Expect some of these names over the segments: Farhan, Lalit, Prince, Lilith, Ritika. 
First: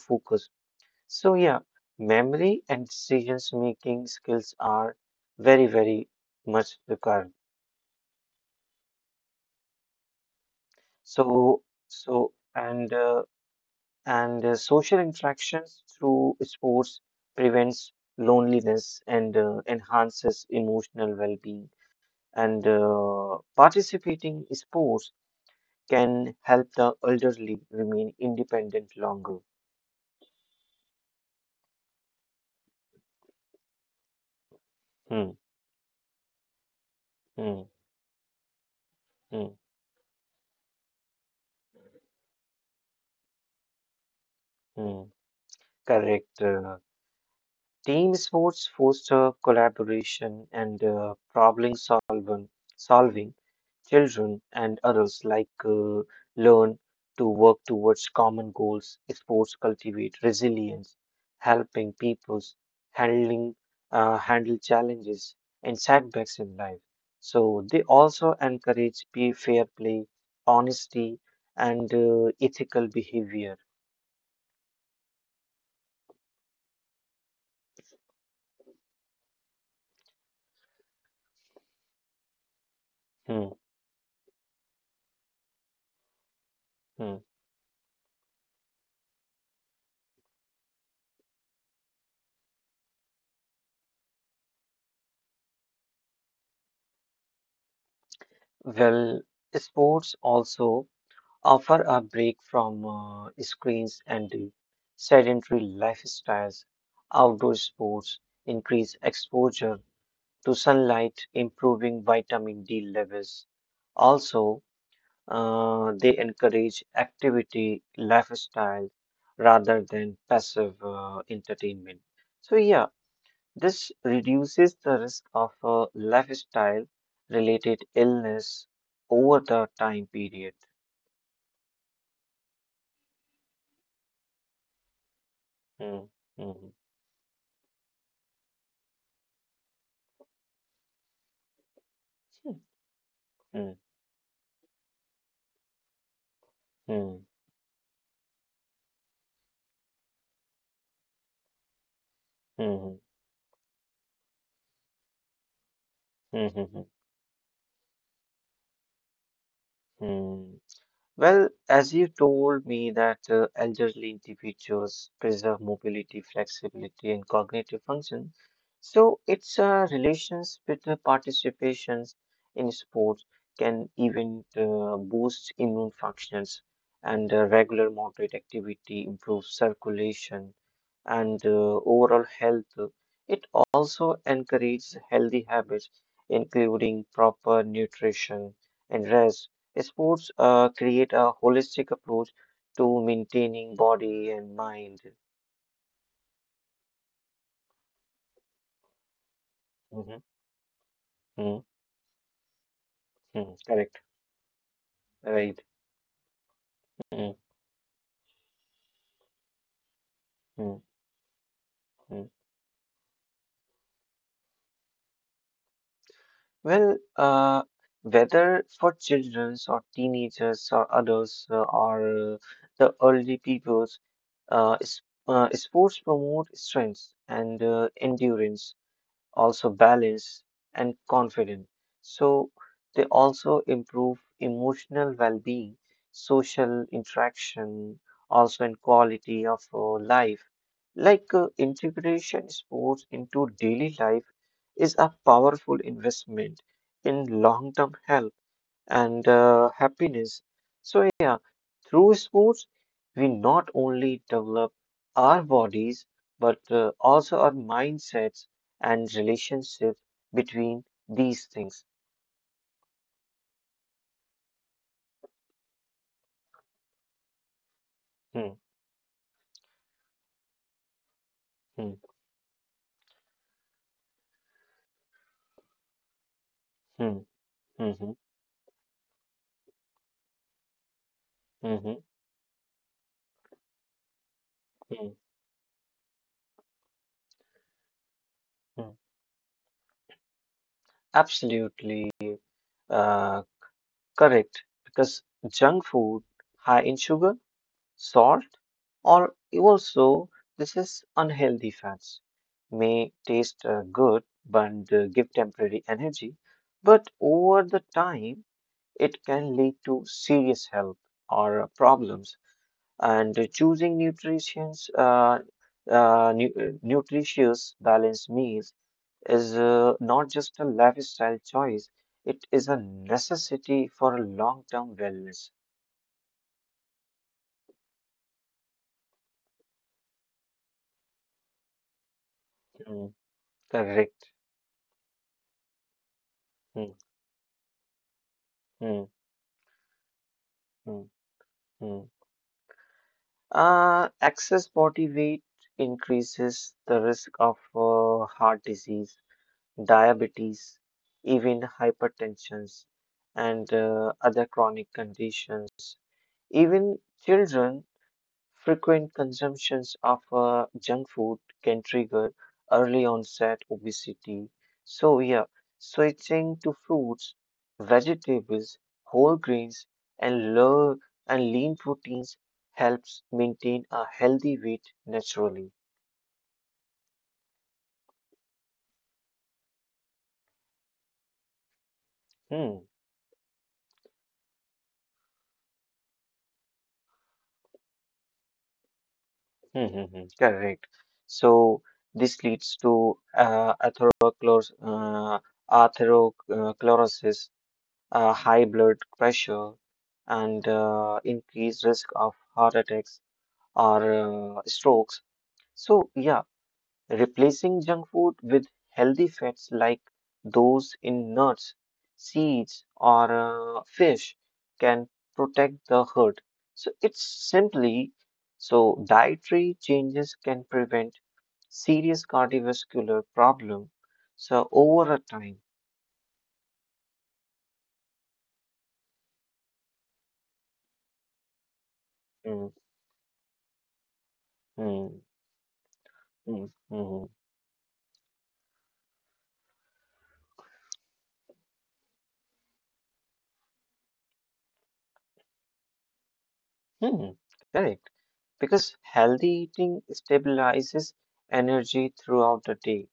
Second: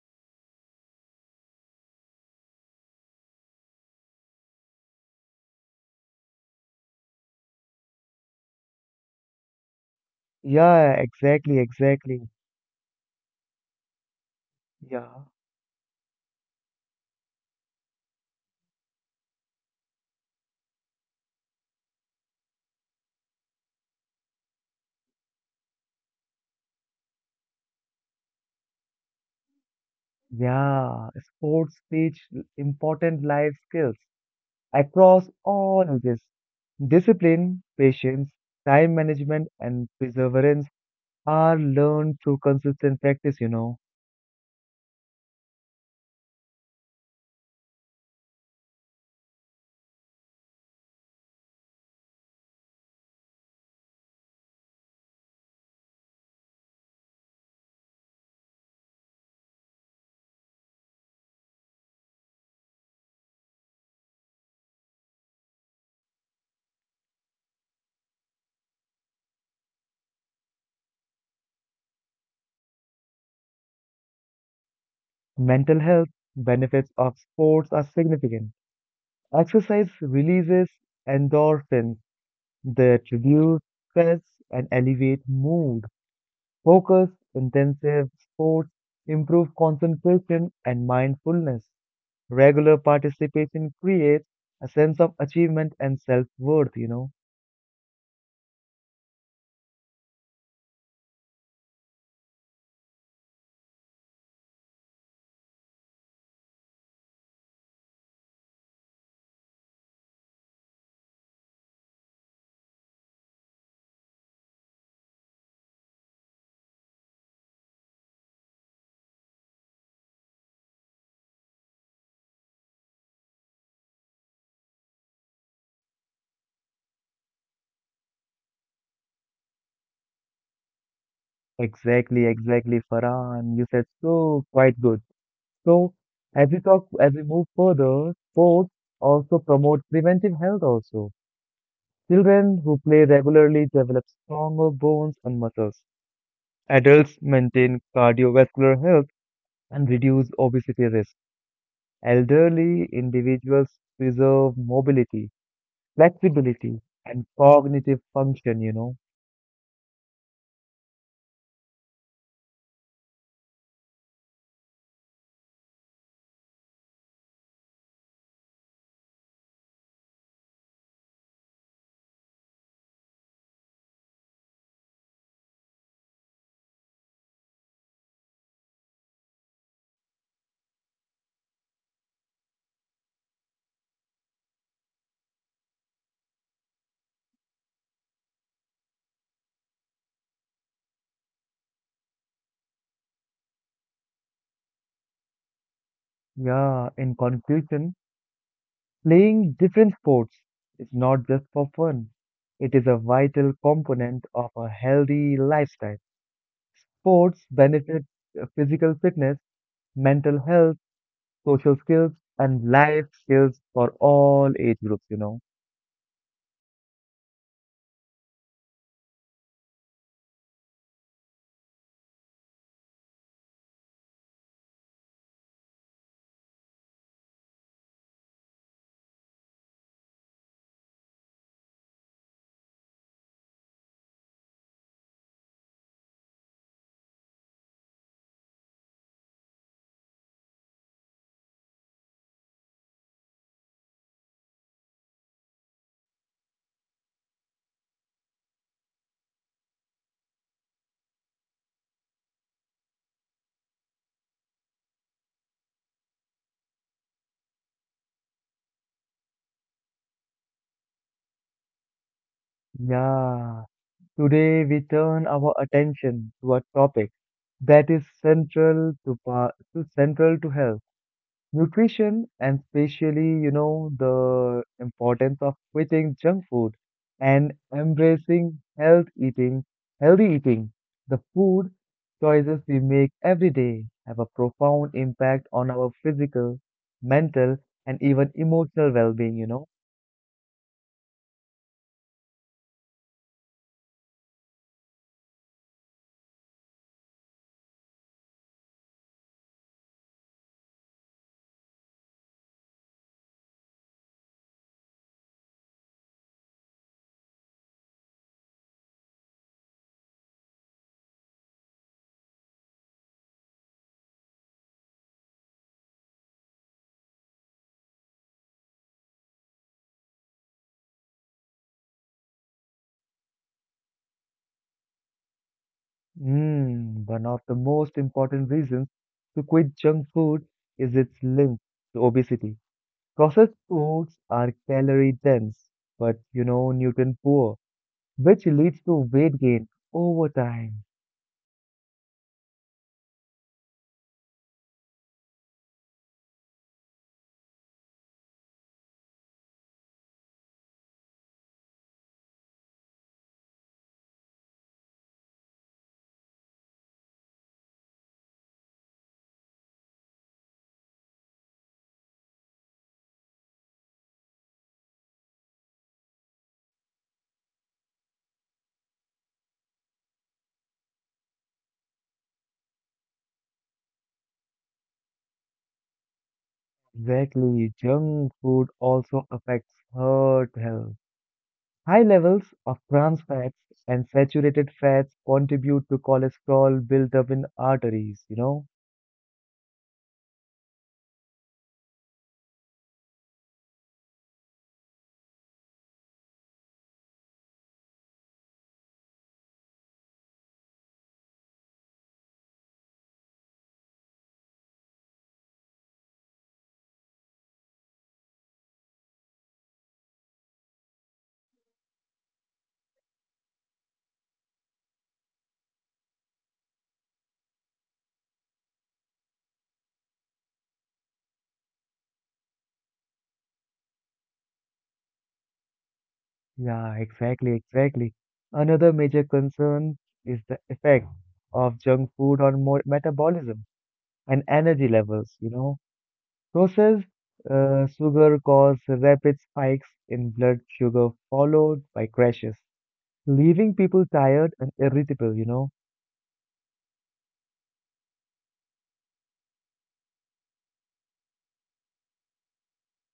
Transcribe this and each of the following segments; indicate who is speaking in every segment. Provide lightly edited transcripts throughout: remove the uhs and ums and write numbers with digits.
Speaker 1: focus. So, yeah, memory and decisions making skills are very, very much recurrent.
Speaker 2: Yeah, exactly,
Speaker 1: So,
Speaker 2: exactly.
Speaker 1: so and social
Speaker 2: Yeah,
Speaker 1: interactions through sports prevents loneliness and enhances emotional well-being. And participating in sports can help the elderly remain independent longer.
Speaker 2: yeah. Sports teach important life skills across
Speaker 1: Hmm,
Speaker 2: all ages. Discipline,
Speaker 1: hmm,
Speaker 2: patience, time management,
Speaker 1: hmm,
Speaker 2: and perseverance are learned through consistent practice.
Speaker 1: hmm. Correct. Team sports foster collaboration and problem solving. Children and adults learn to work towards common goals. Sports cultivate resilience, helping peoples handling handle challenges and setbacks in life. So they also encourage fair play, honesty, and ethical behavior.
Speaker 2: Mental health benefits of sports are significant. Exercise releases endorphins that reduce
Speaker 1: Hmm,
Speaker 2: stress and elevate mood. Focus,
Speaker 1: hmm.
Speaker 2: intensive sports improve concentration and mindfulness. Regular participation creates a sense of achievement and self worth.
Speaker 1: Well, sports also offer a break from screens and the sedentary lifestyles. Outdoor sports increase exposure to sunlight, improving vitamin D levels. Also, they encourage activity lifestyle rather than passive entertainment. So, yeah, this reduces the risk of lifestyle related illness over the time period.
Speaker 2: Exactly, exactly, Farhan. You said so quite good. So,
Speaker 1: Mm,
Speaker 2: as we
Speaker 1: mhm.
Speaker 2: talk, as we move further, sports also promote preventive health also. Children who play regularly
Speaker 1: Hmm.
Speaker 2: develop stronger bones and muscles. Adults
Speaker 1: Hmm.
Speaker 2: maintain cardiovascular health and reduce obesity risk. Elderly
Speaker 1: Hmm.
Speaker 2: individuals preserve mobility,
Speaker 1: Hmm.
Speaker 2: flexibility,
Speaker 1: Hmm.
Speaker 2: and cognitive function.
Speaker 1: Hmm. Well, as you told me that elderly individuals preserve mobility, flexibility, and cognitive function, so its relations with the participations in sports can even boost immune functions, and regular moderate activity improves circulation and overall health. It also encourages healthy habits, including proper nutrition and rest. Sports create a holistic approach to maintaining body and mind.
Speaker 2: Yeah, in conclusion, playing different
Speaker 1: Mhm,
Speaker 2: sports is not just
Speaker 1: mm
Speaker 2: for fun, it is a vital
Speaker 1: Correct,
Speaker 2: component of a healthy
Speaker 1: right.
Speaker 2: lifestyle. Sports
Speaker 1: mm
Speaker 2: benefit physical fitness, mental health,
Speaker 1: mm,
Speaker 2: social skills,
Speaker 1: mm.
Speaker 2: and life skills for all age groups.
Speaker 1: Well, whether for children or teenagers or adults or the early peoples, uh, s- sports promote strength and endurance, also balanced and confident. So they also improve emotional well-being, social interaction, also in quality of life. Integration sports into daily life is a powerful investment in long-term health and happiness. So, yeah, through sports, we not only develop our bodies but also our mindsets and relationship between these things.
Speaker 2: Yeah, today we turn our attention to a topic that is
Speaker 1: Hmm,
Speaker 2: central to, central to health,
Speaker 1: hmm,
Speaker 2: nutrition, and especially, the importance of quitting junk food
Speaker 1: hmm,
Speaker 2: and
Speaker 1: hmm, hmm,
Speaker 2: embracing health eating, healthy eating. The food
Speaker 1: hmm,
Speaker 2: choices we make every day have a profound
Speaker 1: hmm,
Speaker 2: impact on our physical, mental, and even emotional
Speaker 1: hmm.
Speaker 2: well-being.
Speaker 1: Absolutely uh, correct, because junk food high in sugar, salt, or also this is unhealthy fats may taste good but give temporary energy, but over the time it can lead to serious health or problems. And choosing nutritious balanced meals is not just a lifestyle choice; it is a necessity for long-term wellness.
Speaker 2: Mm, one of the most important reasons to quit junk food is its link to obesity.
Speaker 1: Mm,
Speaker 2: Processed foods
Speaker 1: correct.
Speaker 2: are calorie dense, but
Speaker 1: Mm,
Speaker 2: nutrient poor, which leads to
Speaker 1: mm,
Speaker 2: weight gain over time.
Speaker 1: mm, mm. Excess body weight increases the risk of heart disease, diabetes, even hypertension, and other chronic conditions. Even children, frequent consumptions of junk food can trigger early onset obesity. So, yeah, switching to fruits, vegetables, whole grains, and low and lean proteins helps maintain a healthy weight naturally.
Speaker 2: Exactly, junk food also affects heart health. High levels of
Speaker 1: Hmm.
Speaker 2: trans fats and saturated fats contribute to cholesterol built up in arteries.
Speaker 1: Correct. So, this leads to atherosclerosis, high blood pressure, and increased risk of heart attacks or strokes. So, yeah, replacing junk food with healthy fats like those in nuts, seeds, or fish can protect the herd. So, it's simply So dietary changes can prevent serious cardiovascular problem. So, over a time.
Speaker 2: Yeah, exactly, exactly. Another major concern is the effect of junk food on
Speaker 1: Mm,
Speaker 2: mo metabolism and energy
Speaker 1: mm,
Speaker 2: levels.
Speaker 1: mm,
Speaker 2: Processed
Speaker 1: mm,
Speaker 2: sugar causes rapid spikes in blood sugar followed by crashes, leaving people tired and irritable.
Speaker 1: mm. Correct, because healthy eating stabilizes energy throughout the day.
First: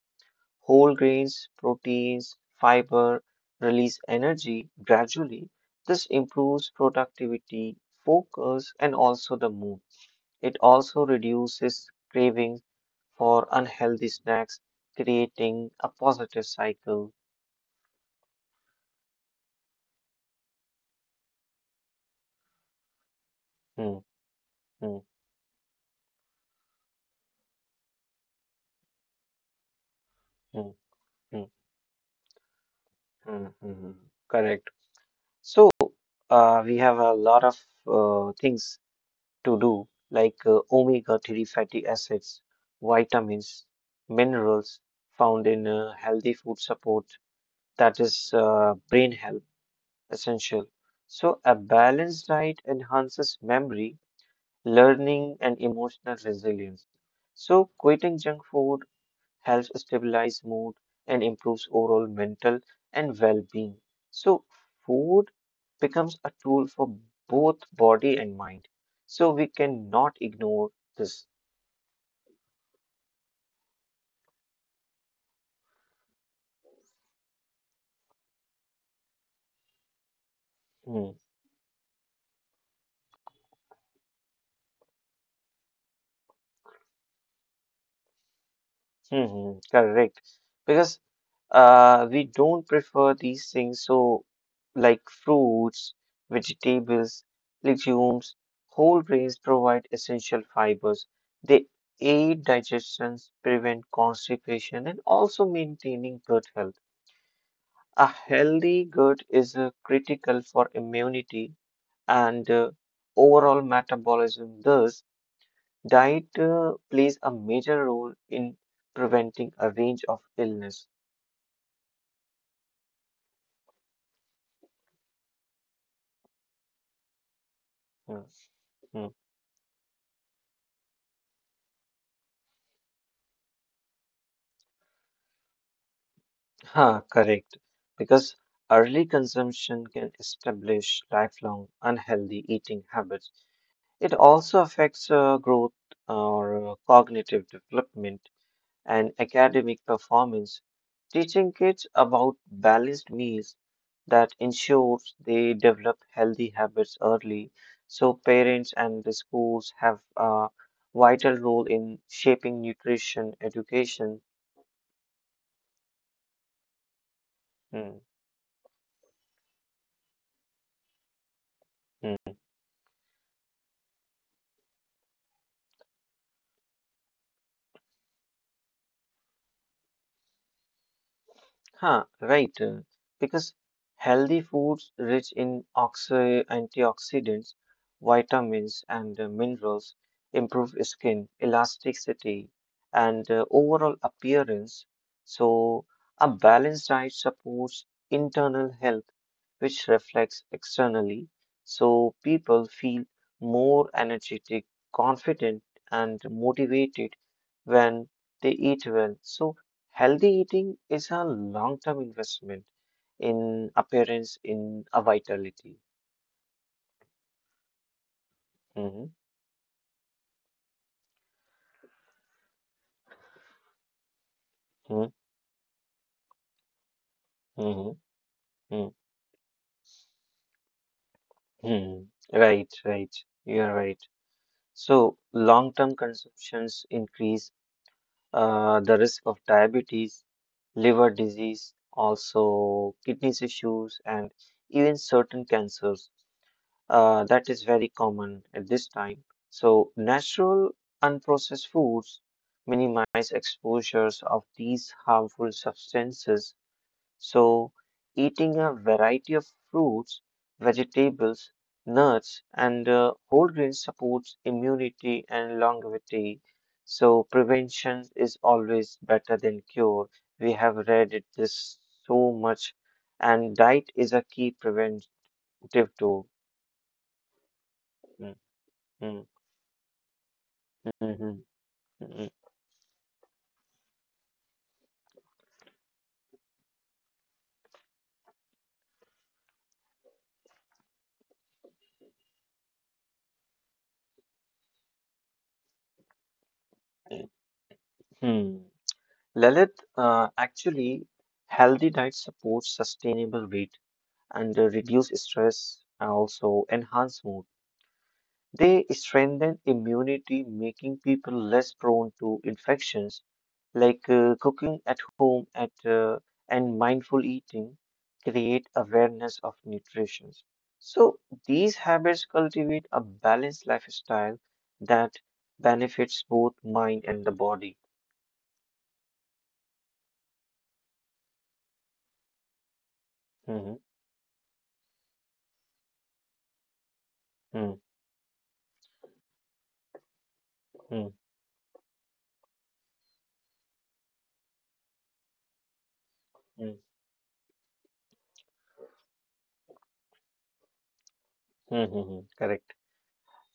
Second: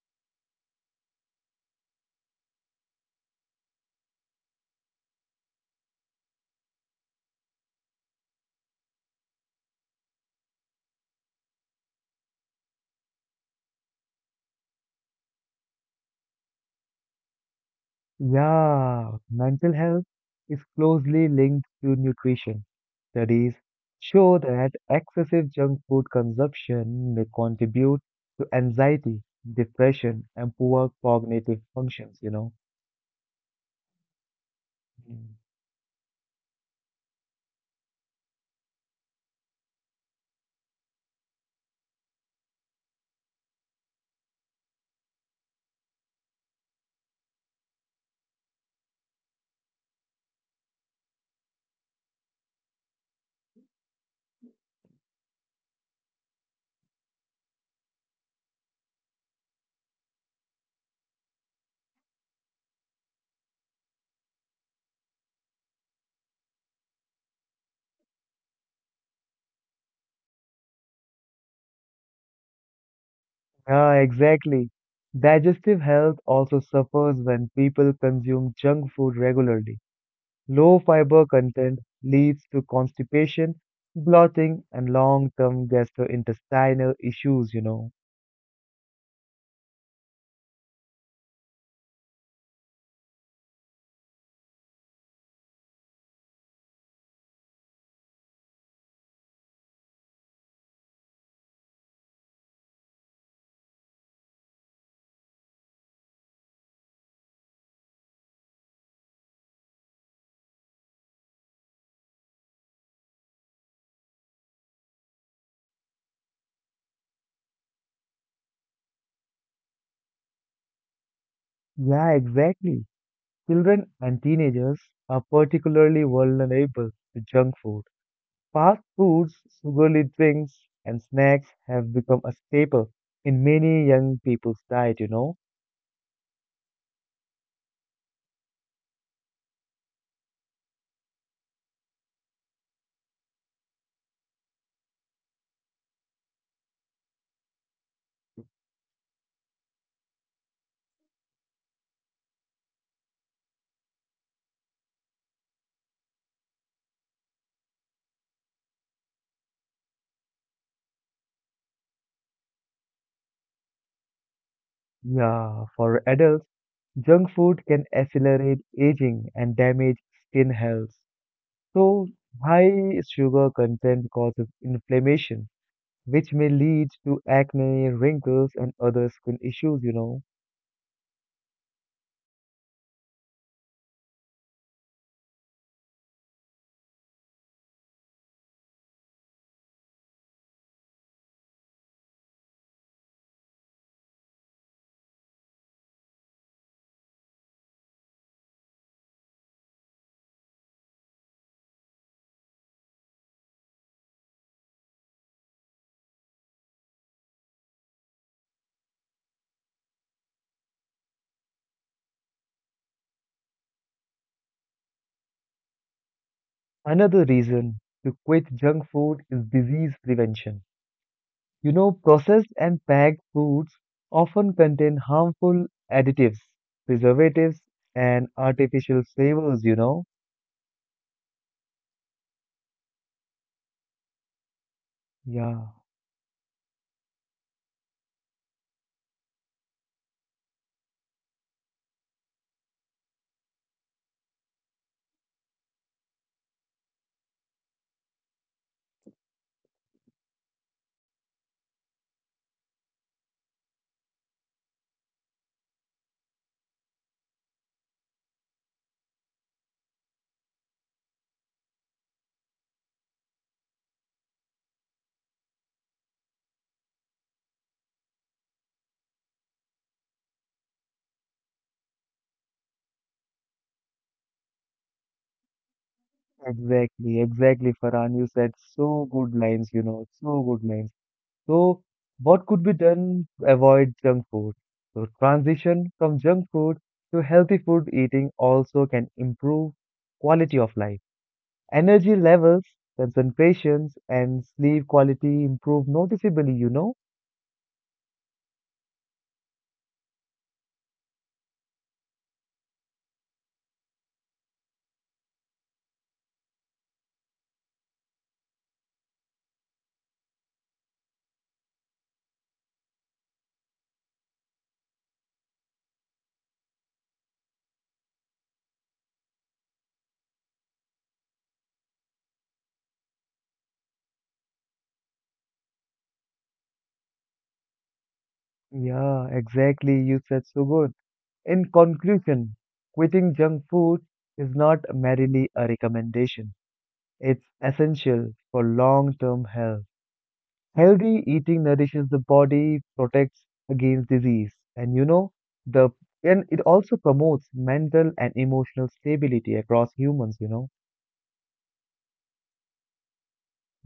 Speaker 1: Whole grains, proteins, fiber release energy gradually. This improves productivity, focus, and also the mood. It also reduces cravings for unhealthy snacks, creating a positive cycle.
Speaker 2: Yeah, mental health is closely linked to nutrition. Studies
Speaker 1: Hmm,
Speaker 2: show that
Speaker 1: hmm,
Speaker 2: excessive junk food consumption may contribute to anxiety, depression, and
Speaker 1: hmm,
Speaker 2: poor
Speaker 1: hmm,
Speaker 2: cognitive functions.
Speaker 1: hmm, hmm, hmm. Correct.
Speaker 2: Mm.
Speaker 1: So, we have a lot of things to do, like omega 3 fatty acids, vitamins, minerals found in healthy food support, that is, brain health essential. So, a balanced diet enhances memory, learning, and emotional resilience. So, quitting junk food helps stabilize mood and improves overall mental and well-being. So food becomes a tool for both body and mind. So we cannot ignore this.
Speaker 2: Yeah, exactly. Digestive health also suffers when people consume junk food regularly. Low
Speaker 1: Hmm,
Speaker 2: fiber content leads to constipation, bloating, and long term gastrointestinal issues.
Speaker 1: correct. Because we don't prefer these things, so like fruits, vegetables, legumes, whole grains provide essential fibers. They aid digestion, prevent constipation, and also maintaining gut health. A healthy gut is critical for immunity and overall metabolism. Thus, diet plays a major role in preventing a range of illness.
Speaker 2: Yeah, exactly. Children and teenagers are particularly vulnerable to junk food. Fast
Speaker 1: Yeah.
Speaker 2: foods, sugary drinks, and snacks have become a staple in many young people's diet.
Speaker 1: Correct. Because early consumption can establish lifelong unhealthy eating habits. It also affects growth, or cognitive development and academic performance. Teaching kids about balanced meals that ensures they develop healthy habits early, so parents and the schools have a vital role in shaping nutrition education.
Speaker 2: Yeah, for adults, junk food can
Speaker 1: Hmm,
Speaker 2: accelerate aging and damage skin health. So,
Speaker 1: hmm.
Speaker 2: high sugar content causes inflammation, which may lead to acne, wrinkles, and other skin issues.
Speaker 1: Huh, right. Because healthy foods rich in antioxidants, vitamins, and minerals improve skin elasticity and overall appearance. So, a balanced diet supports internal health, which reflects externally. So, people feel more energetic, confident, and motivated when they eat well. So, healthy eating is a long term investment in appearance, in a vitality.
Speaker 2: Another reason to quit junk
Speaker 1: hmm
Speaker 2: food is disease prevention. Processed and packed foods often contain
Speaker 1: hmm
Speaker 2: harmful additives, preservatives,
Speaker 1: hmm
Speaker 2: and
Speaker 1: hmm
Speaker 2: artificial flavors.
Speaker 1: hmm Right, right. You're right. So,
Speaker 2: Yeah,
Speaker 1: long term consumptions increase the risk of diabetes, liver disease, also kidney issues, and even certain cancers. That is very common at this time. So, natural, unprocessed foods minimize exposures of these harmful substances. So, eating a variety of fruits, vegetables, nuts, and whole grains supports immunity and longevity. So, prevention is always better than cure. We have read it this so much, and diet is a key preventive tool.
Speaker 2: exactly, exactly, Farhan. You
Speaker 1: Mm,
Speaker 2: said so good
Speaker 1: mm.
Speaker 2: lines, so good lines.
Speaker 1: Mhm,
Speaker 2: So,
Speaker 1: mhm,
Speaker 2: what could be done to avoid junk food? So, transition from junk food to healthy food eating also can improve quality of life. Energy levels, concentrations, and sleep quality improve noticeably.
Speaker 1: hmm. Lalit, actually, healthy diet supports sustainable weight and reduce stress and also enhance mood. They strengthen immunity, making people less prone to infections. Like cooking at home at and mindful eating create awareness of nutrition. So these habits cultivate a balanced lifestyle that benefits both mind and the body.
Speaker 2: Yeah, exactly. You said so good. In conclusion, quitting junk
Speaker 1: Mm-hmm.
Speaker 2: food is not merely a recommendation, it's
Speaker 1: Mm,
Speaker 2: essential for long term health.
Speaker 1: mm,
Speaker 2: Healthy
Speaker 1: mm,
Speaker 2: eating nourishes the body, protects against disease, and you know, the and it also
Speaker 1: mm,
Speaker 2: promotes mental and emotional stability across humans.
Speaker 1: mm. Correct.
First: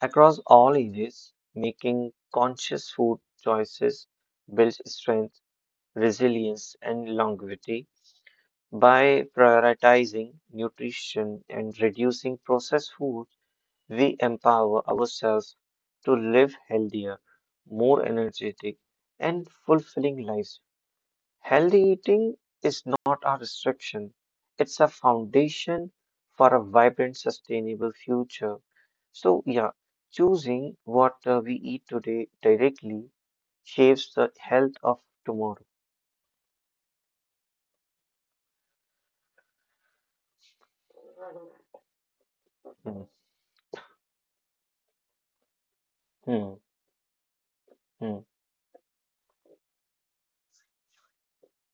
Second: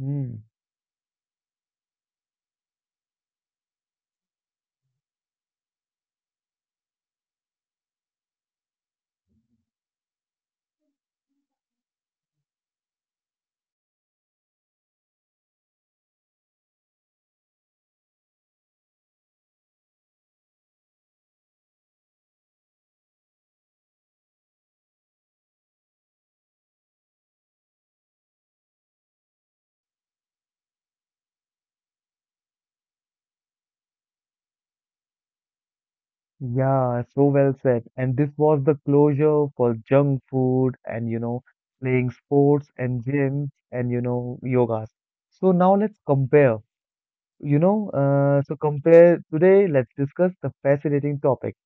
Speaker 1: Across all ages, making conscious food choices builds strength, resilience, and longevity. By prioritizing nutrition and reducing processed food, we empower ourselves to live healthier, more energetic, and fulfilling lives. Healthy eating is not a restriction, it's a foundation for a vibrant, sustainable future. So, yeah, choosing what we eat today directly shapes the health of tomorrow.
Speaker 2: Yeah, so well said. And this was the closure for junk food and, playing sports
Speaker 1: Hmm,
Speaker 2: and gyms and, yogas. So now let's
Speaker 1: hmm,
Speaker 2: compare,
Speaker 1: hmm,
Speaker 2: compare today, let's discuss the fascinating topic,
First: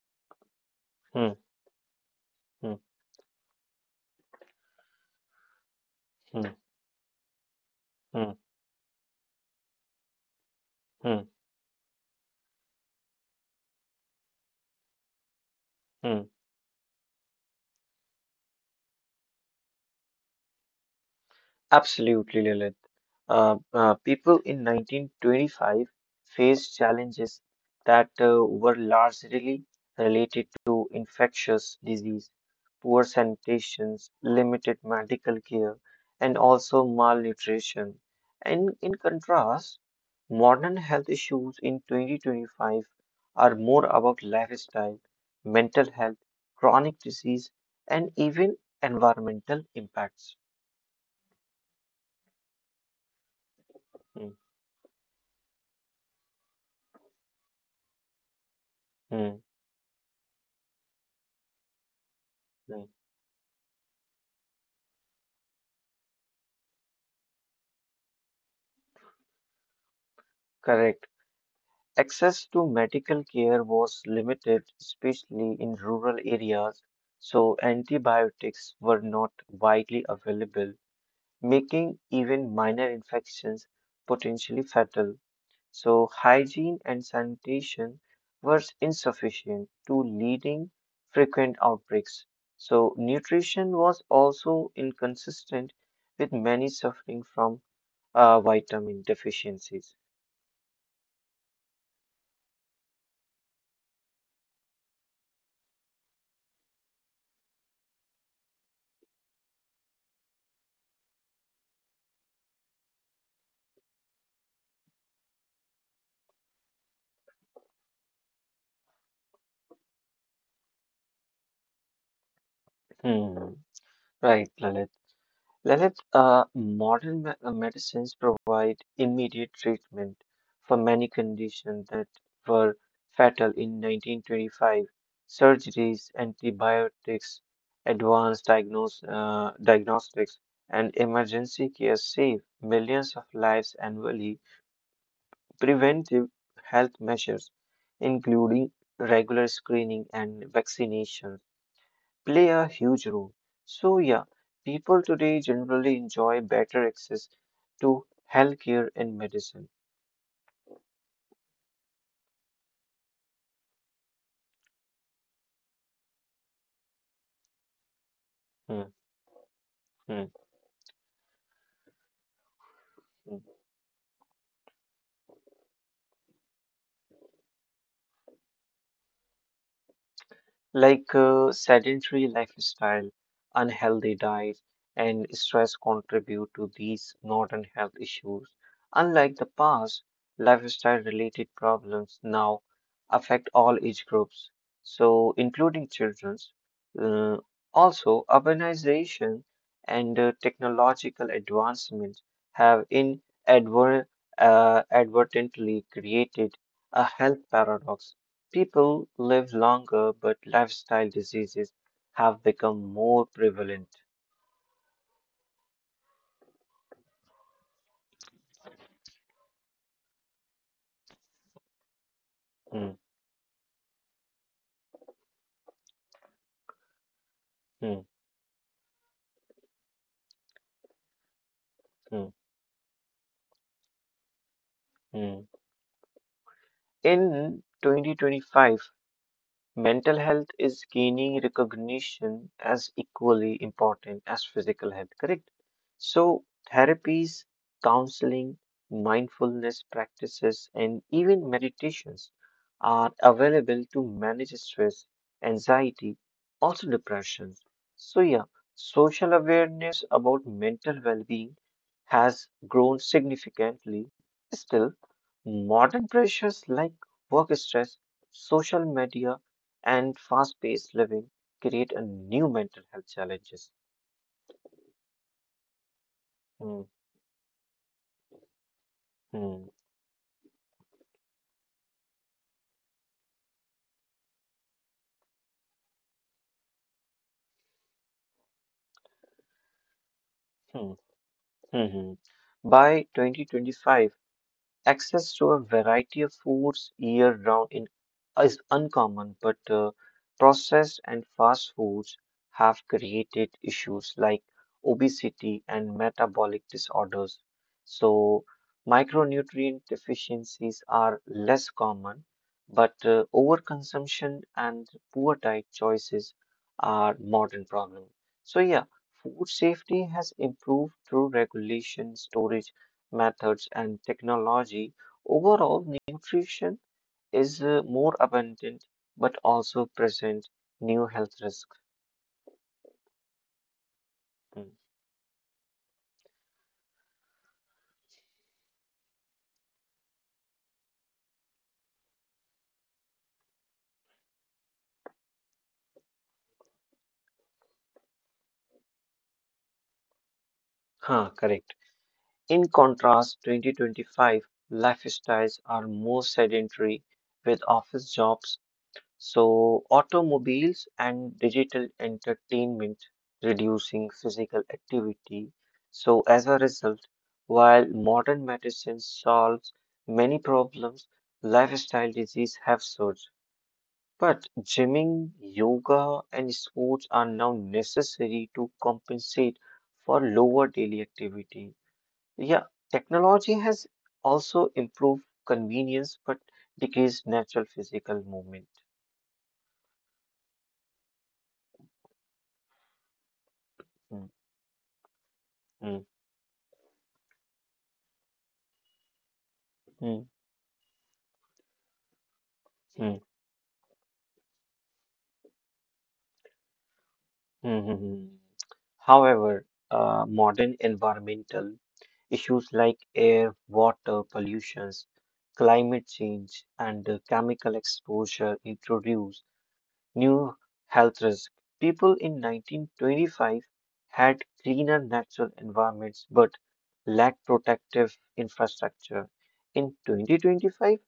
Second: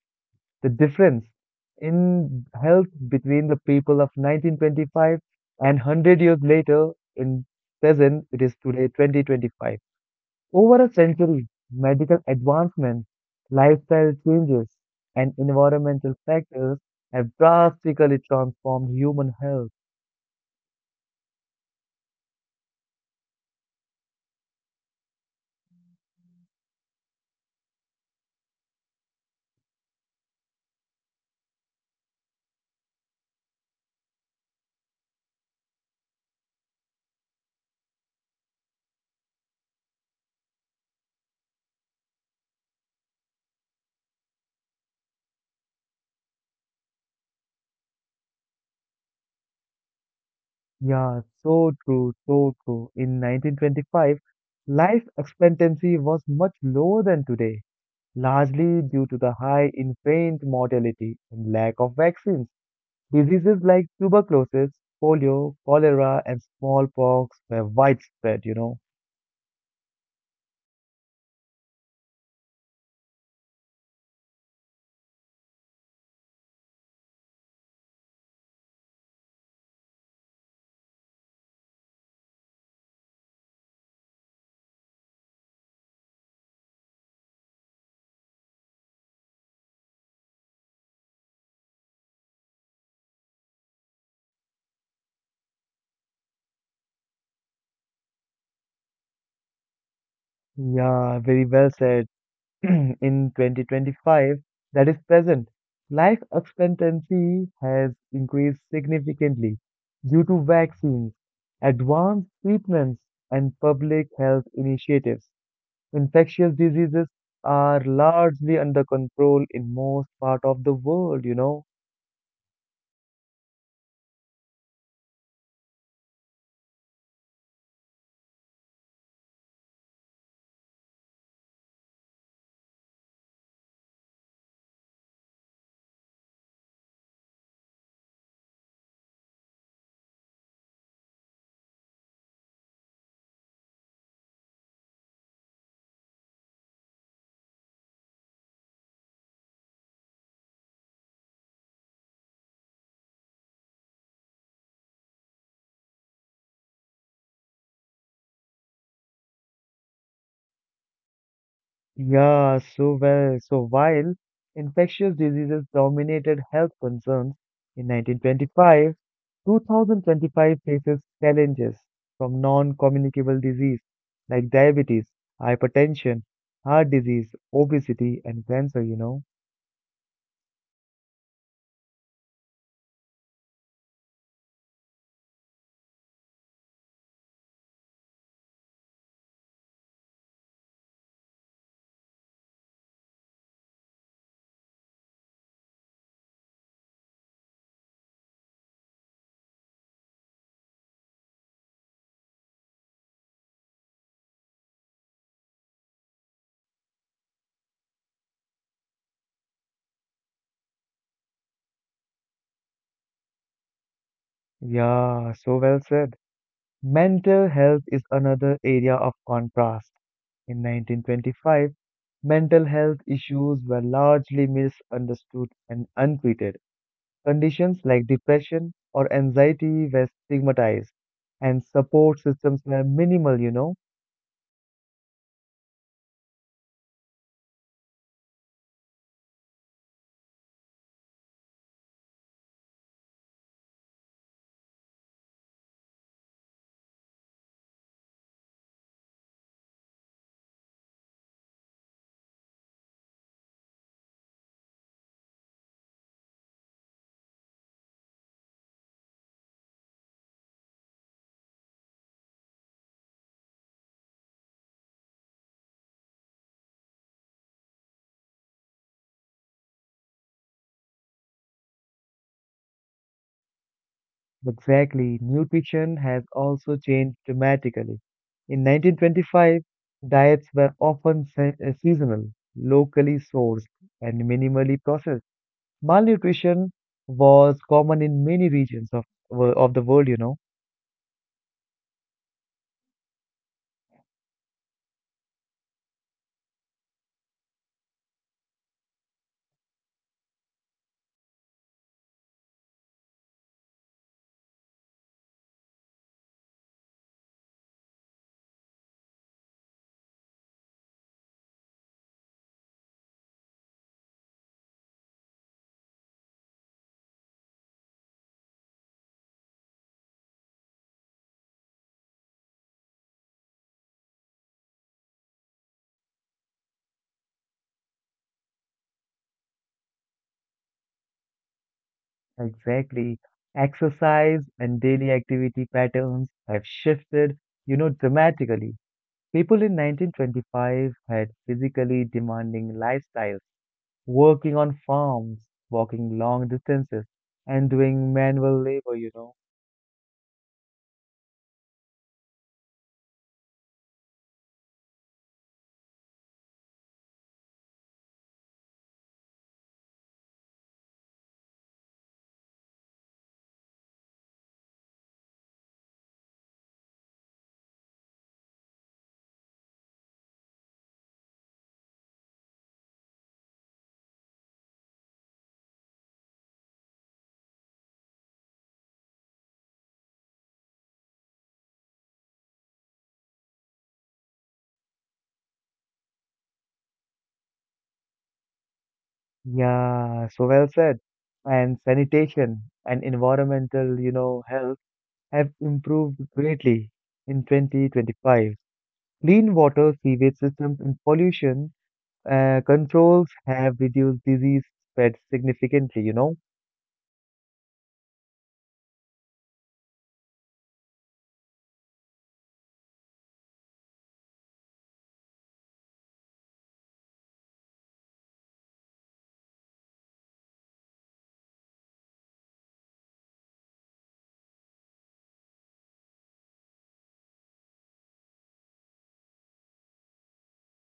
Speaker 2: the difference
Speaker 1: hmm,
Speaker 2: in
Speaker 1: hmm,
Speaker 2: health between the people of 1925 and 100 years
Speaker 1: hmm, hmm,
Speaker 2: later in present
Speaker 1: hmm,
Speaker 2: it is today 2025. Over a
Speaker 1: hmm.
Speaker 2: century, medical advancements, lifestyle changes, and environmental
Speaker 1: hmm.
Speaker 2: factors have drastically transformed human health.
Speaker 1: Absolutely, Lilith. People in 1925 faced challenges that were largely related to infectious disease, poor sanitation, limited medical care, and also malnutrition. And in contrast, modern health issues in 2025 are more about lifestyle, mental health, chronic disease, and even environmental impacts.
Speaker 2: Yeah, so so true. In 1925, life expectancy was much lower than today, largely due to
Speaker 1: Mhm.
Speaker 2: the high infant mortality and lack of vaccines.
Speaker 1: Mm,
Speaker 2: Diseases like tuberculosis, polio, cholera, and smallpox were widespread,
Speaker 1: Correct. Access to medical care was limited, especially in rural areas, so antibiotics were not widely available, making even minor infections potentially fatal. So hygiene and sanitation were insufficient to leading frequent outbreaks. So nutrition was also inconsistent with many suffering from vitamin deficiencies.
Speaker 2: Yeah, very well said. In 2025, that is present, life expectancy has increased significantly due to vaccines, advanced treatments, and public health initiatives. Infectious diseases are largely under control in most part of the world.
Speaker 1: Hmm. Right, Lalit. Lalit, modern medicines provide immediate treatment for many conditions that were fatal in 1925. Surgeries, antibiotics, advanced diagnostics, and emergency care save millions of lives annually. Preventive health measures, including regular screening and vaccination play a huge role. So, yeah, people today generally enjoy better access to healthcare and medicine.
Speaker 2: Yeah, so well. So while infectious diseases dominated health concerns in
Speaker 1: Hmm,
Speaker 2: 1925,
Speaker 1: hmm,
Speaker 2: 2025 faces challenges from
Speaker 1: hmm.
Speaker 2: non-communicable disease like diabetes, hypertension, heart disease, obesity, and cancer.
Speaker 1: Like sedentary lifestyle, unhealthy diet, and stress contribute to these modern health issues. Unlike the past, lifestyle related problems now affect all age groups, so including children. Uh, Also, urbanization and technological advancements have advertently created a health paradox. People live longer, but lifestyle diseases have become more prevalent.
Speaker 2: Yeah, so well said. Mental health is another area of contrast. In 1925, mental
Speaker 1: Mm,
Speaker 2: health issues were largely misunderstood and untreated. Conditions
Speaker 1: mm,
Speaker 2: like depression or anxiety were stigmatized, and
Speaker 1: mm,
Speaker 2: support systems were minimal.
Speaker 1: mm. In 2025, mental health is gaining recognition as equally important as physical health, correct? So, therapies, counseling, mindfulness practices, and even meditations are available to manage stress, anxiety, also depression. So, yeah, social awareness about mental well being has grown significantly. Still, modern pressures like work stress, social media, and fast-paced living create a new mental health challenges.
Speaker 2: Exactly, nutrition has
Speaker 1: Hmm,
Speaker 2: also changed dramatically. In
Speaker 1: hmm,
Speaker 2: 1925, diets were often seasonal, locally sourced, and minimally processed. Malnutrition was common in many regions of, of the world.
Speaker 1: hmm, hmm, hmm. By 2025, access to a variety of foods year round in, is uncommon, but processed and fast foods have created issues like obesity and metabolic disorders. So, micronutrient deficiencies are less common, but overconsumption and poor diet choices are modern problem. So, yeah, food safety has improved through regulation, storage, methods, and technology. Overall, nutrition is more abundant but also present new health risks.
Speaker 2: Exactly. Exercise
Speaker 1: Mm.
Speaker 2: and daily activity patterns have shifted, dramatically. People in 1925 had physically demanding lifestyles, working on farms, walking long distances, and doing manual labor.
Speaker 1: Huh, correct. In contrast, 2025 lifestyles are more sedentary with office jobs. So, automobiles and digital entertainment reducing physical activity. So, as a result, while modern medicine solves many problems, lifestyle disease have surged. But gymming, yoga, and sports are now necessary to compensate for lower daily activity. Yeah, technology has also improved convenience but decreased natural physical movement.
Speaker 2: Yeah, so well said. And sanitation and environmental,
Speaker 1: Mm,
Speaker 2: health have
Speaker 1: mm.
Speaker 2: improved greatly in 2025. Clean water,
Speaker 1: Mm,
Speaker 2: sewage systems, and pollution
Speaker 1: mm, mm,
Speaker 2: controls have reduced disease spread significantly.
Speaker 1: mm, mm. However, modern environmental issues like air, water pollutions, climate change, and chemical exposure introduce new health risks. People in 1925 had cleaner natural environments but lacked protective infrastructure. In 2025,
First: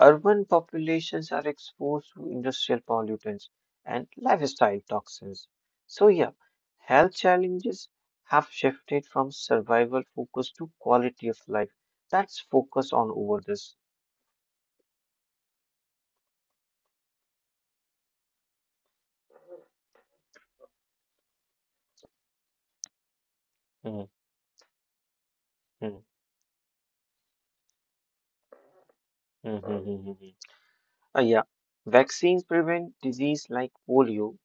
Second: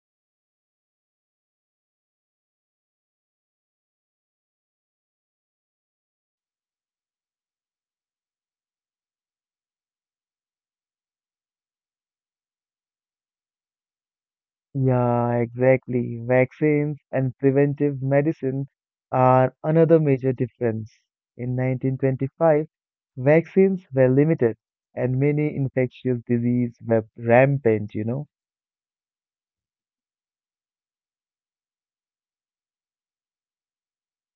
Speaker 1: urban populations are exposed to industrial pollutants and lifestyle toxins. So, yeah, health challenges have shifted from survival focus to quality of life. That's focus on over this.
Speaker 2: Yeah, exactly. Vaccines and preventive medicine are another major difference. In 1925, vaccines
Speaker 1: Mhm,
Speaker 2: were limited and many
Speaker 1: mhm,
Speaker 2: infectious diseases were rampant.
Speaker 1: mhm, right, mhm, mhm. Yeah, vaccines prevent disease like polio,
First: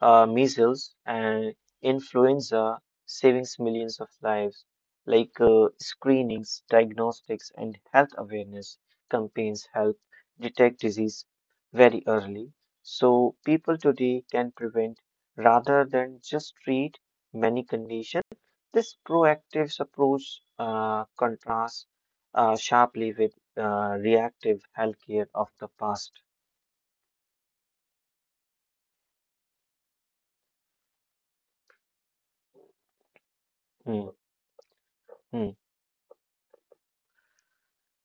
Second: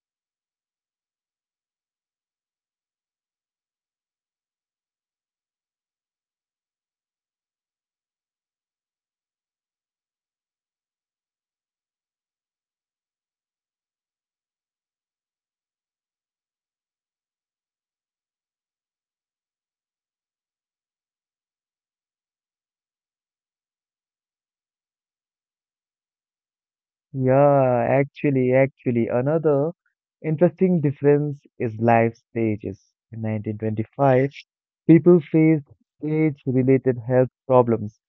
Speaker 1: measles and influenza, saving millions of lives, like screenings, diagnostics, and health awareness campaigns help detect disease very early. So, people today can prevent rather than just treat many conditions. This proactive approach contrasts sharply with reactive healthcare of the past.
Speaker 2: Yeah, actually, actually, another interesting difference is life stages. In
Speaker 1: Hmm,
Speaker 2: 1925, people
Speaker 1: hmm,
Speaker 2: faced age-related health problems,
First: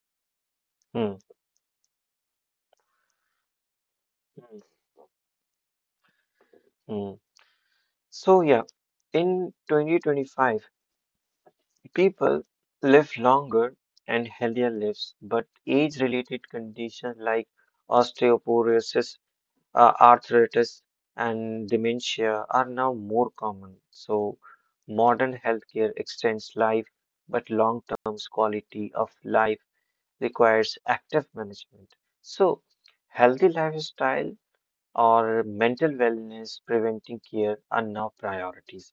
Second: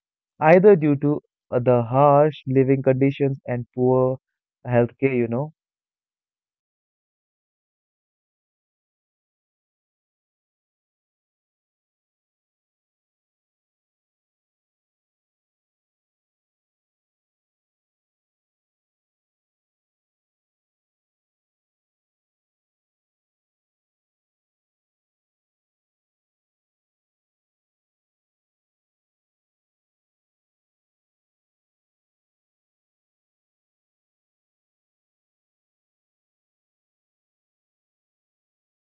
Speaker 2: either due
Speaker 1: hmm,
Speaker 2: to the harsh living conditions and poor
Speaker 1: hmm,
Speaker 2: healthcare.
Speaker 1: hmm. So, yeah, in 2025, people live longer and healthier lives, but age related conditions like osteoporosis, arthritis, and dementia are now more common. So, modern healthcare extends life, but long term quality of life requires active management. So, healthy lifestyle or mental wellness, preventing care are now priorities.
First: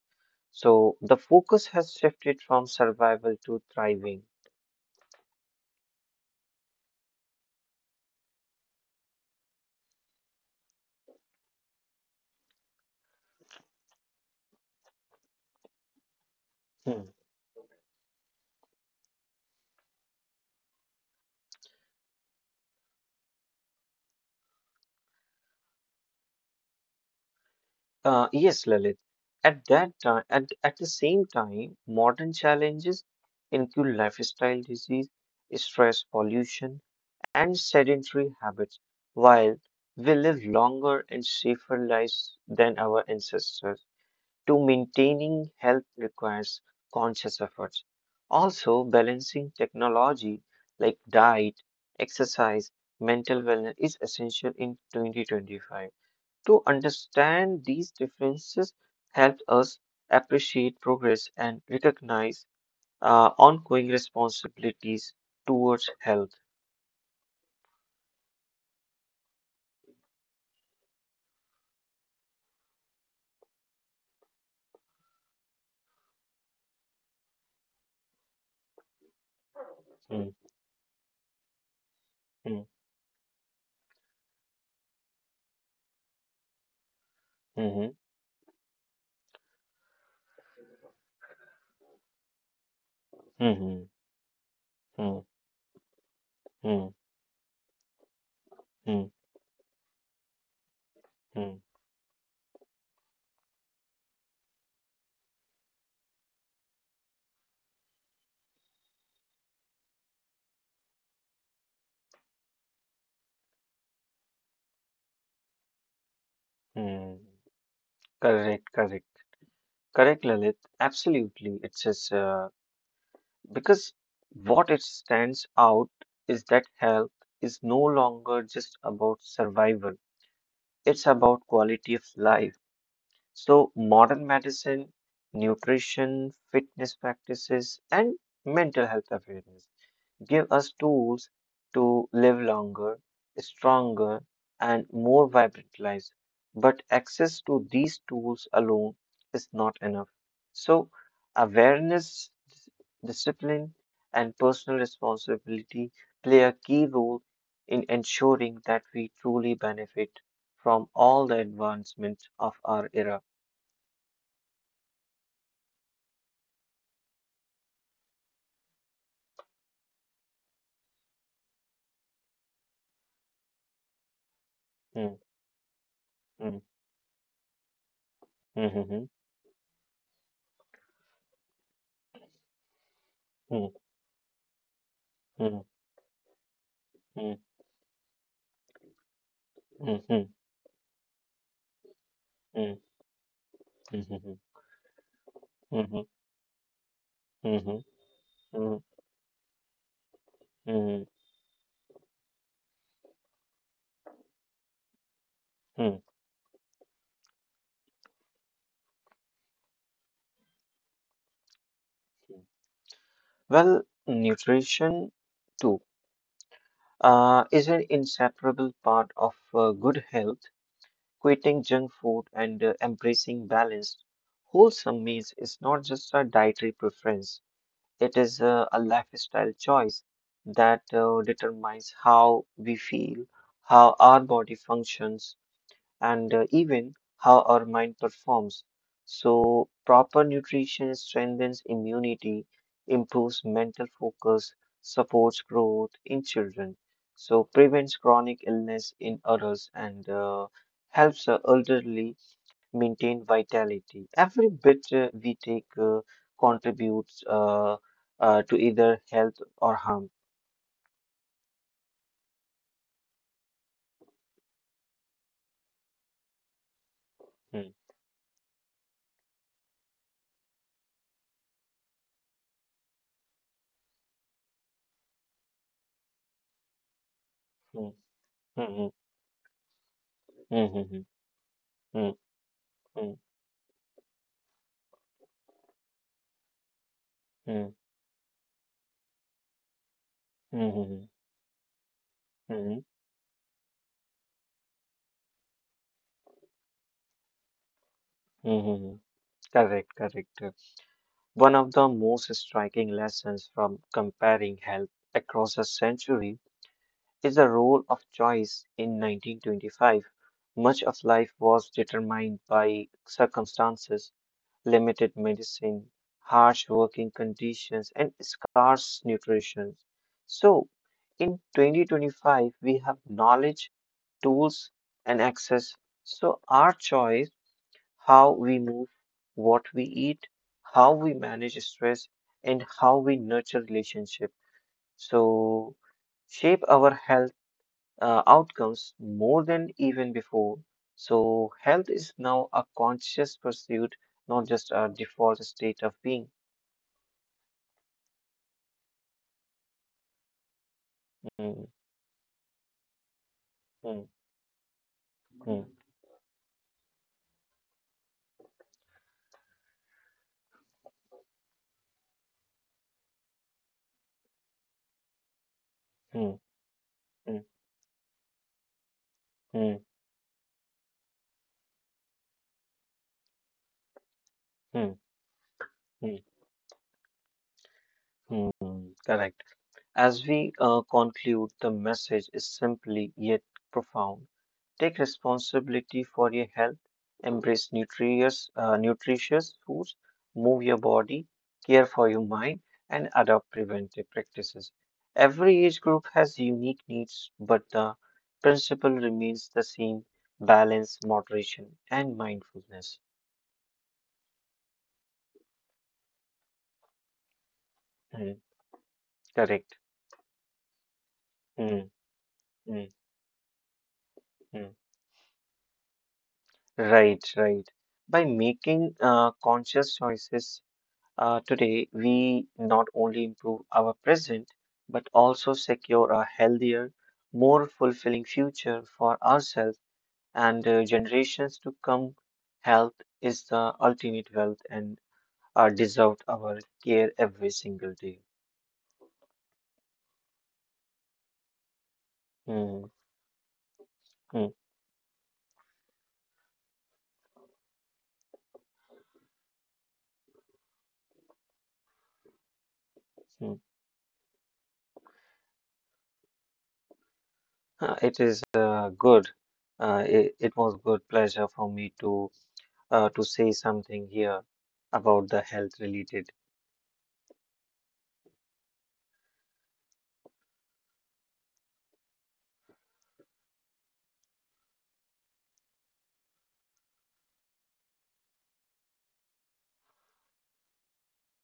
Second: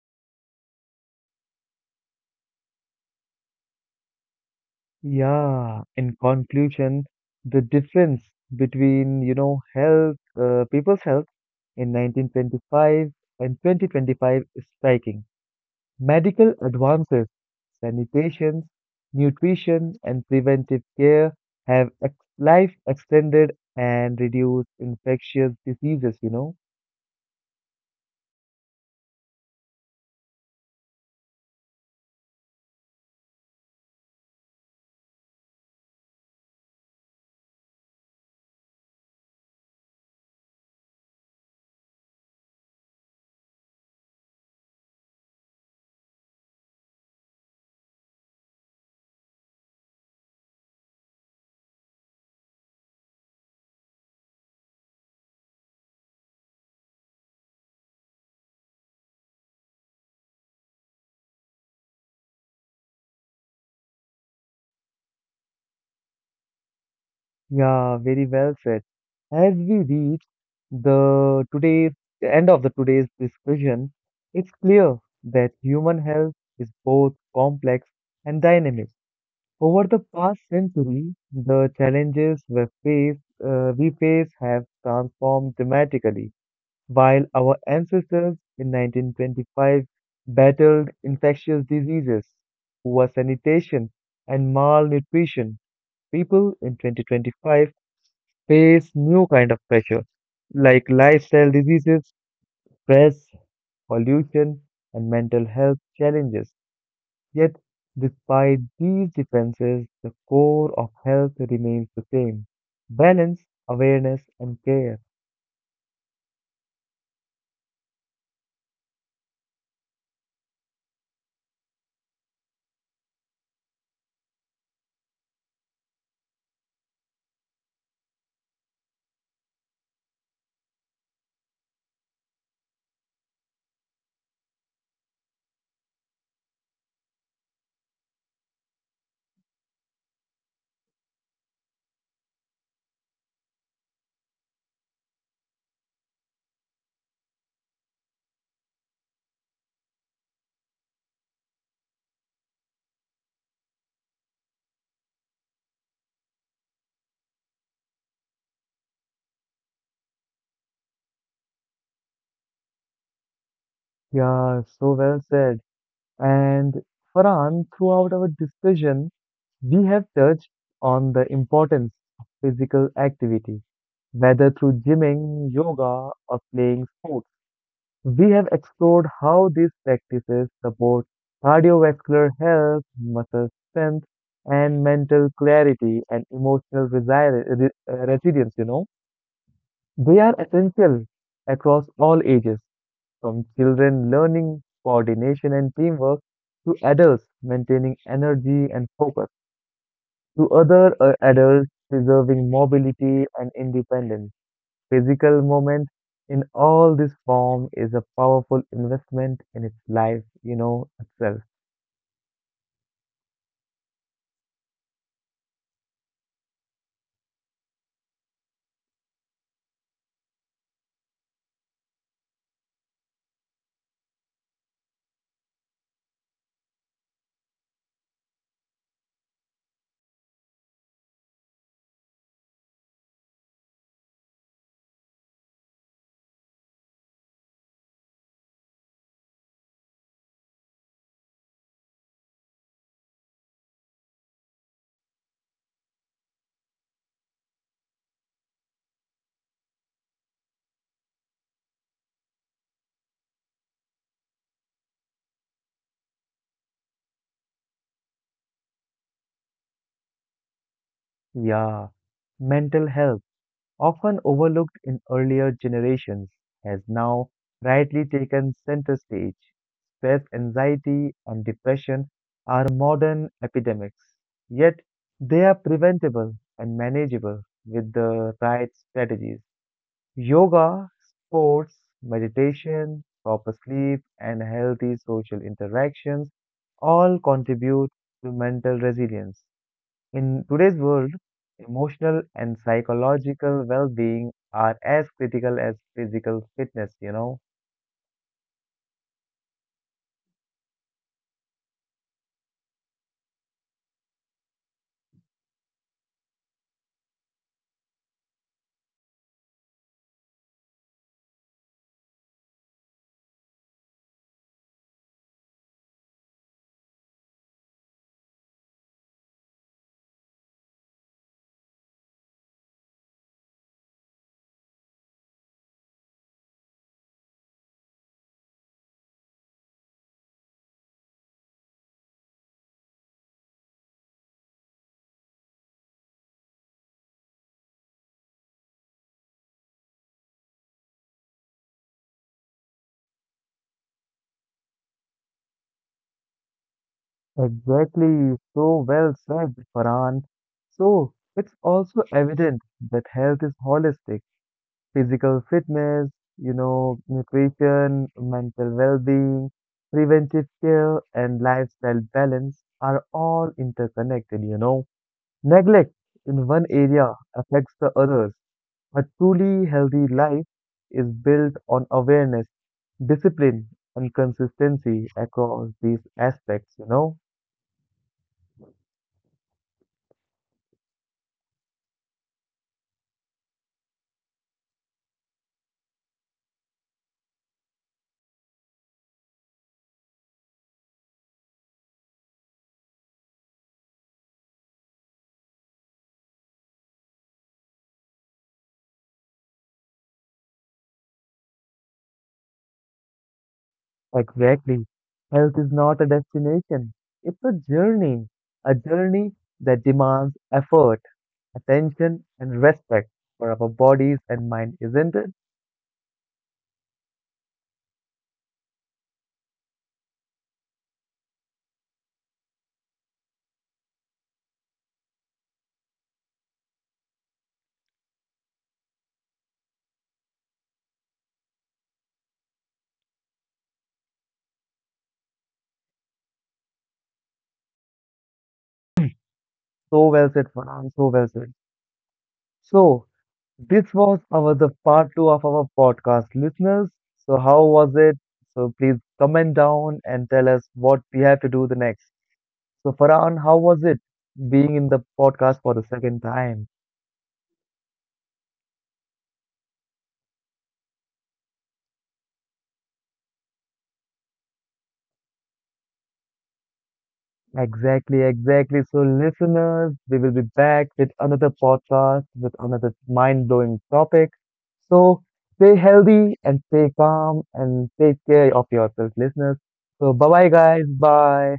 Speaker 1: So the focus has shifted from survival to thriving.
Speaker 2: Yeah, in conclusion, the difference between, people's health in 1925 and 2025 is striking. Medical
Speaker 1: Hmm.
Speaker 2: advances, sanitation, nutrition, and preventive care have life extended and reduced infectious diseases.
Speaker 1: Yes, Lalit. At that time, at the same time, modern challenges include lifestyle disease, stress, pollution, and sedentary habits. While we live longer and safer lives than our ancestors, to maintaining health requires conscious efforts. Also, balancing technology like diet, exercise, mental wellness is essential in 2025. To understand these differences helps us appreciate progress and recognize ongoing responsibilities towards health.
Speaker 2: Yeah, very well said. As we reach the today's the end of the today's discussion, it's clear that human health is both complex and dynamic. Over the
Speaker 1: Mm,
Speaker 2: past century, the challenges
Speaker 1: mm,
Speaker 2: we face have transformed dramatically. While our
Speaker 1: mhm,
Speaker 2: ancestors in 1925 battled infectious diseases, poor
Speaker 1: mhm,
Speaker 2: sanitation, and
Speaker 1: mm,
Speaker 2: malnutrition, people in
Speaker 1: mm,
Speaker 2: 2025 face
Speaker 1: mm,
Speaker 2: new kind of pressure like lifestyle
Speaker 1: mm,
Speaker 2: diseases, stress, pollution, and mental health challenges. Yet, despite these differences, the core of health remains the same: balance, awareness, and care.
Speaker 1: mm. Correct, correct. Correct, Lalit. Absolutely. It's just because what it stands out is that health is no longer just about survival, it's about quality of life. So, modern medicine, nutrition, fitness practices, and mental health awareness give us tools to live longer, stronger, and more vibrant lives. But access to these tools alone is not enough. So, awareness, discipline, and personal responsibility play a key role in ensuring that we truly benefit from all the advancements of our era.
Speaker 2: Yeah, so well said. And Farhan, throughout our discussion, we have touched on the importance of physical activity, whether through
Speaker 1: Mm,
Speaker 2: gymming, yoga, or
Speaker 1: mm,
Speaker 2: playing sports. We have
Speaker 1: mm,
Speaker 2: explored how these practices support cardiovascular health, muscle
Speaker 1: mhm,
Speaker 2: strength, and mental
Speaker 1: mm,
Speaker 2: clarity and emotional
Speaker 1: mm,
Speaker 2: resilience. They
Speaker 1: mhm,
Speaker 2: are essential across all ages,
Speaker 1: mm,
Speaker 2: from children
Speaker 1: mhm,
Speaker 2: learning coordination and
Speaker 1: mhm,
Speaker 2: teamwork to adults
Speaker 1: mhm,
Speaker 2: maintaining energy
Speaker 1: mhm.
Speaker 2: and focus to other
Speaker 1: Mhm,
Speaker 2: adults preserving mobility and independence. Physical movement
Speaker 1: mhm.
Speaker 2: in all this form is a powerful investment in its life, itself.
Speaker 1: Well, nutrition too is an inseparable part of good health. Quitting junk food and embracing balanced, wholesome meals is not just a dietary preference, it is a lifestyle choice that determines how we feel, how our body functions, and even how our mind performs. So, proper nutrition strengthens immunity, improves mental focus, supports growth in children, so prevents chronic illness in adults, and helps the elderly maintain vitality. Every bit we take contributes to either health or harm.
Speaker 2: Yeah. Mental health, often overlooked in earlier generations, has now
Speaker 1: Hmm,
Speaker 2: rightly taken center stage. Stress, anxiety, and depression are modern epidemics, yet they are preventable and manageable with
Speaker 1: hmm,
Speaker 2: the right
Speaker 1: hmm,
Speaker 2: strategies.
Speaker 1: hmm,
Speaker 2: Yoga,
Speaker 1: hmm,
Speaker 2: sports,
Speaker 1: hmm,
Speaker 2: meditation,
Speaker 1: hmm,
Speaker 2: proper sleep, and healthy social interactions all
Speaker 1: hmm, hmm,
Speaker 2: contribute to mental resilience. In
Speaker 1: hmm,
Speaker 2: today's
Speaker 1: hmm,
Speaker 2: world, emotional and
Speaker 1: hmm, hmm.
Speaker 2: psychological well-being are as critical as physical fitness,
Speaker 1: Hmm. Correct, correct. One of the most striking lessons from comparing health across a century is the role of choice in 1925. Much of life was determined by circumstances, limited medicine, harsh working conditions, and scarce nutrition. So, in 2025, we have knowledge, tools, and access. So, our choice how we move, what we eat, how we manage stress, and how we nurture relationships. So, shape our health outcomes more than even before. So, health is now a conscious pursuit, not just a default state of being.
Speaker 2: Exactly, so well said, Farhan. So, it's
Speaker 1: Hmm,
Speaker 2: also evident that health is
Speaker 1: hmm,
Speaker 2: holistic. Physical
Speaker 1: hmm,
Speaker 2: fitness, nutrition, mental well-being, preventive care, and lifestyle balance are all interconnected, Neglect in
Speaker 1: hmm,
Speaker 2: one area
Speaker 1: hmm,
Speaker 2: affects the others. A truly
Speaker 1: hmm,
Speaker 2: healthy life is built on awareness, discipline, and consistency
Speaker 1: hmm,
Speaker 2: across these
Speaker 1: hmm,
Speaker 2: aspects.
Speaker 1: hmm. Hmm. Correct. As we conclude, the message is simply yet profound. Take responsibility for your health, embrace nutritious foods, move your body, care for your mind, and adopt preventive practices. Every age group has unique needs, but the principle remains the same balance, moderation, and mindfulness.
Speaker 2: Exactly. Health is not a destination, it's
Speaker 1: Mm,
Speaker 2: a journey that
Speaker 1: correct.
Speaker 2: demands effort,
Speaker 1: Mm,
Speaker 2: attention, and
Speaker 1: mm,
Speaker 2: respect for our bodies and
Speaker 1: mm.
Speaker 2: mind, isn't it?
Speaker 1: Right, right, by making conscious choices. Today, we not only improve our present, but also secure a healthier, more fulfilling future for ourselves and generations to come. Health is the ultimate wealth and deserved our care every single day.
Speaker 2: So well said, Farhan, so well said.
Speaker 1: Hmm,
Speaker 2: So, this was our
Speaker 1: hmm,
Speaker 2: the part two of our podcast, listeners. So how was it? So please comment down and tell us what we have to do the next. So Farhan, how
Speaker 1: hmm.
Speaker 2: was it being in the podcast for the second time?
Speaker 1: It is good. It was good pleasure for me to say something here about the health related
Speaker 2: Exactly, exactly. So listeners, we will be back with another podcast with another mind-blowing topic. So stay healthy and stay calm and take care of yourself, listeners. So bye bye guys, bye.